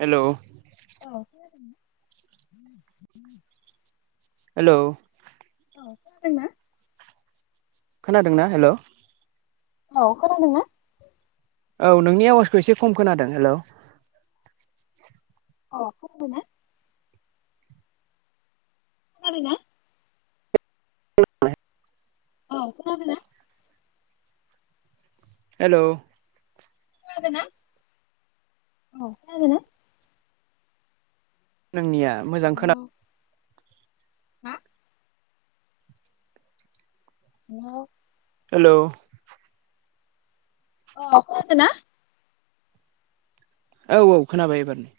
हेल'। औ। हेलौ। औ खोनादों ना? खोनादों ना हेल'? औ खोनादों ना? औ नोंनि आवाजखौ एसे खम खोनादों हेलौ। अ खोनादों ना? खोनादों ना? औ खोनादों ना? हेलौ। खोनादो ना औ खोनादो ना? नोंनिया मोजां हेलौ खोना हा? [unintelligible] हेलौ अ खोनादो ना? औ औ खोनाबाय एबारना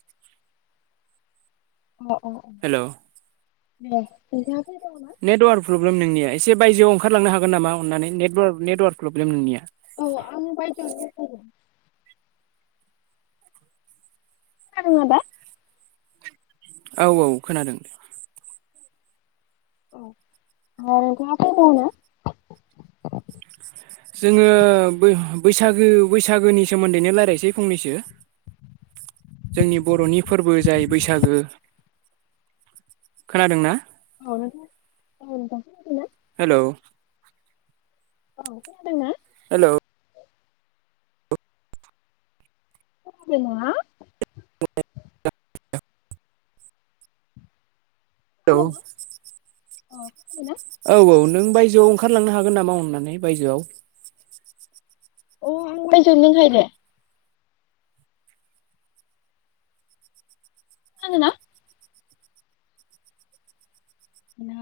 अ हेलौ अ [unintelligible] नेटवार्क प्रब्लेम नोंनिया एसे बायजोआव ओंखारलांनो हागोन नामा अननानै नेकवार्क नेटवार्क प्रब्लेम नोंनिया। औ आं बायजोआवनो दंखायो। खोनादों ना दा? औ औ खोनादों दे। [unintelligible] जोङो बै-बैसागो बैसागोनि सोमोन्दैनो लायरायसै फंनैसो। जोंनि बर'नि फोरबो जाय बैसागो खोनादों ना? हेलौ [unintelligible] [inaudible] औ खोनादोंना? हेलौ। गुबुनजों नङा? [inaudible] औ। खोनादोंना अ बिखौ मोना। औ औ नों बायजोआव ओंखारलांनो हागोन नामा अननानै बायजोआव। अ आं बायजोनिखाय दे। आङो ना? हेलौ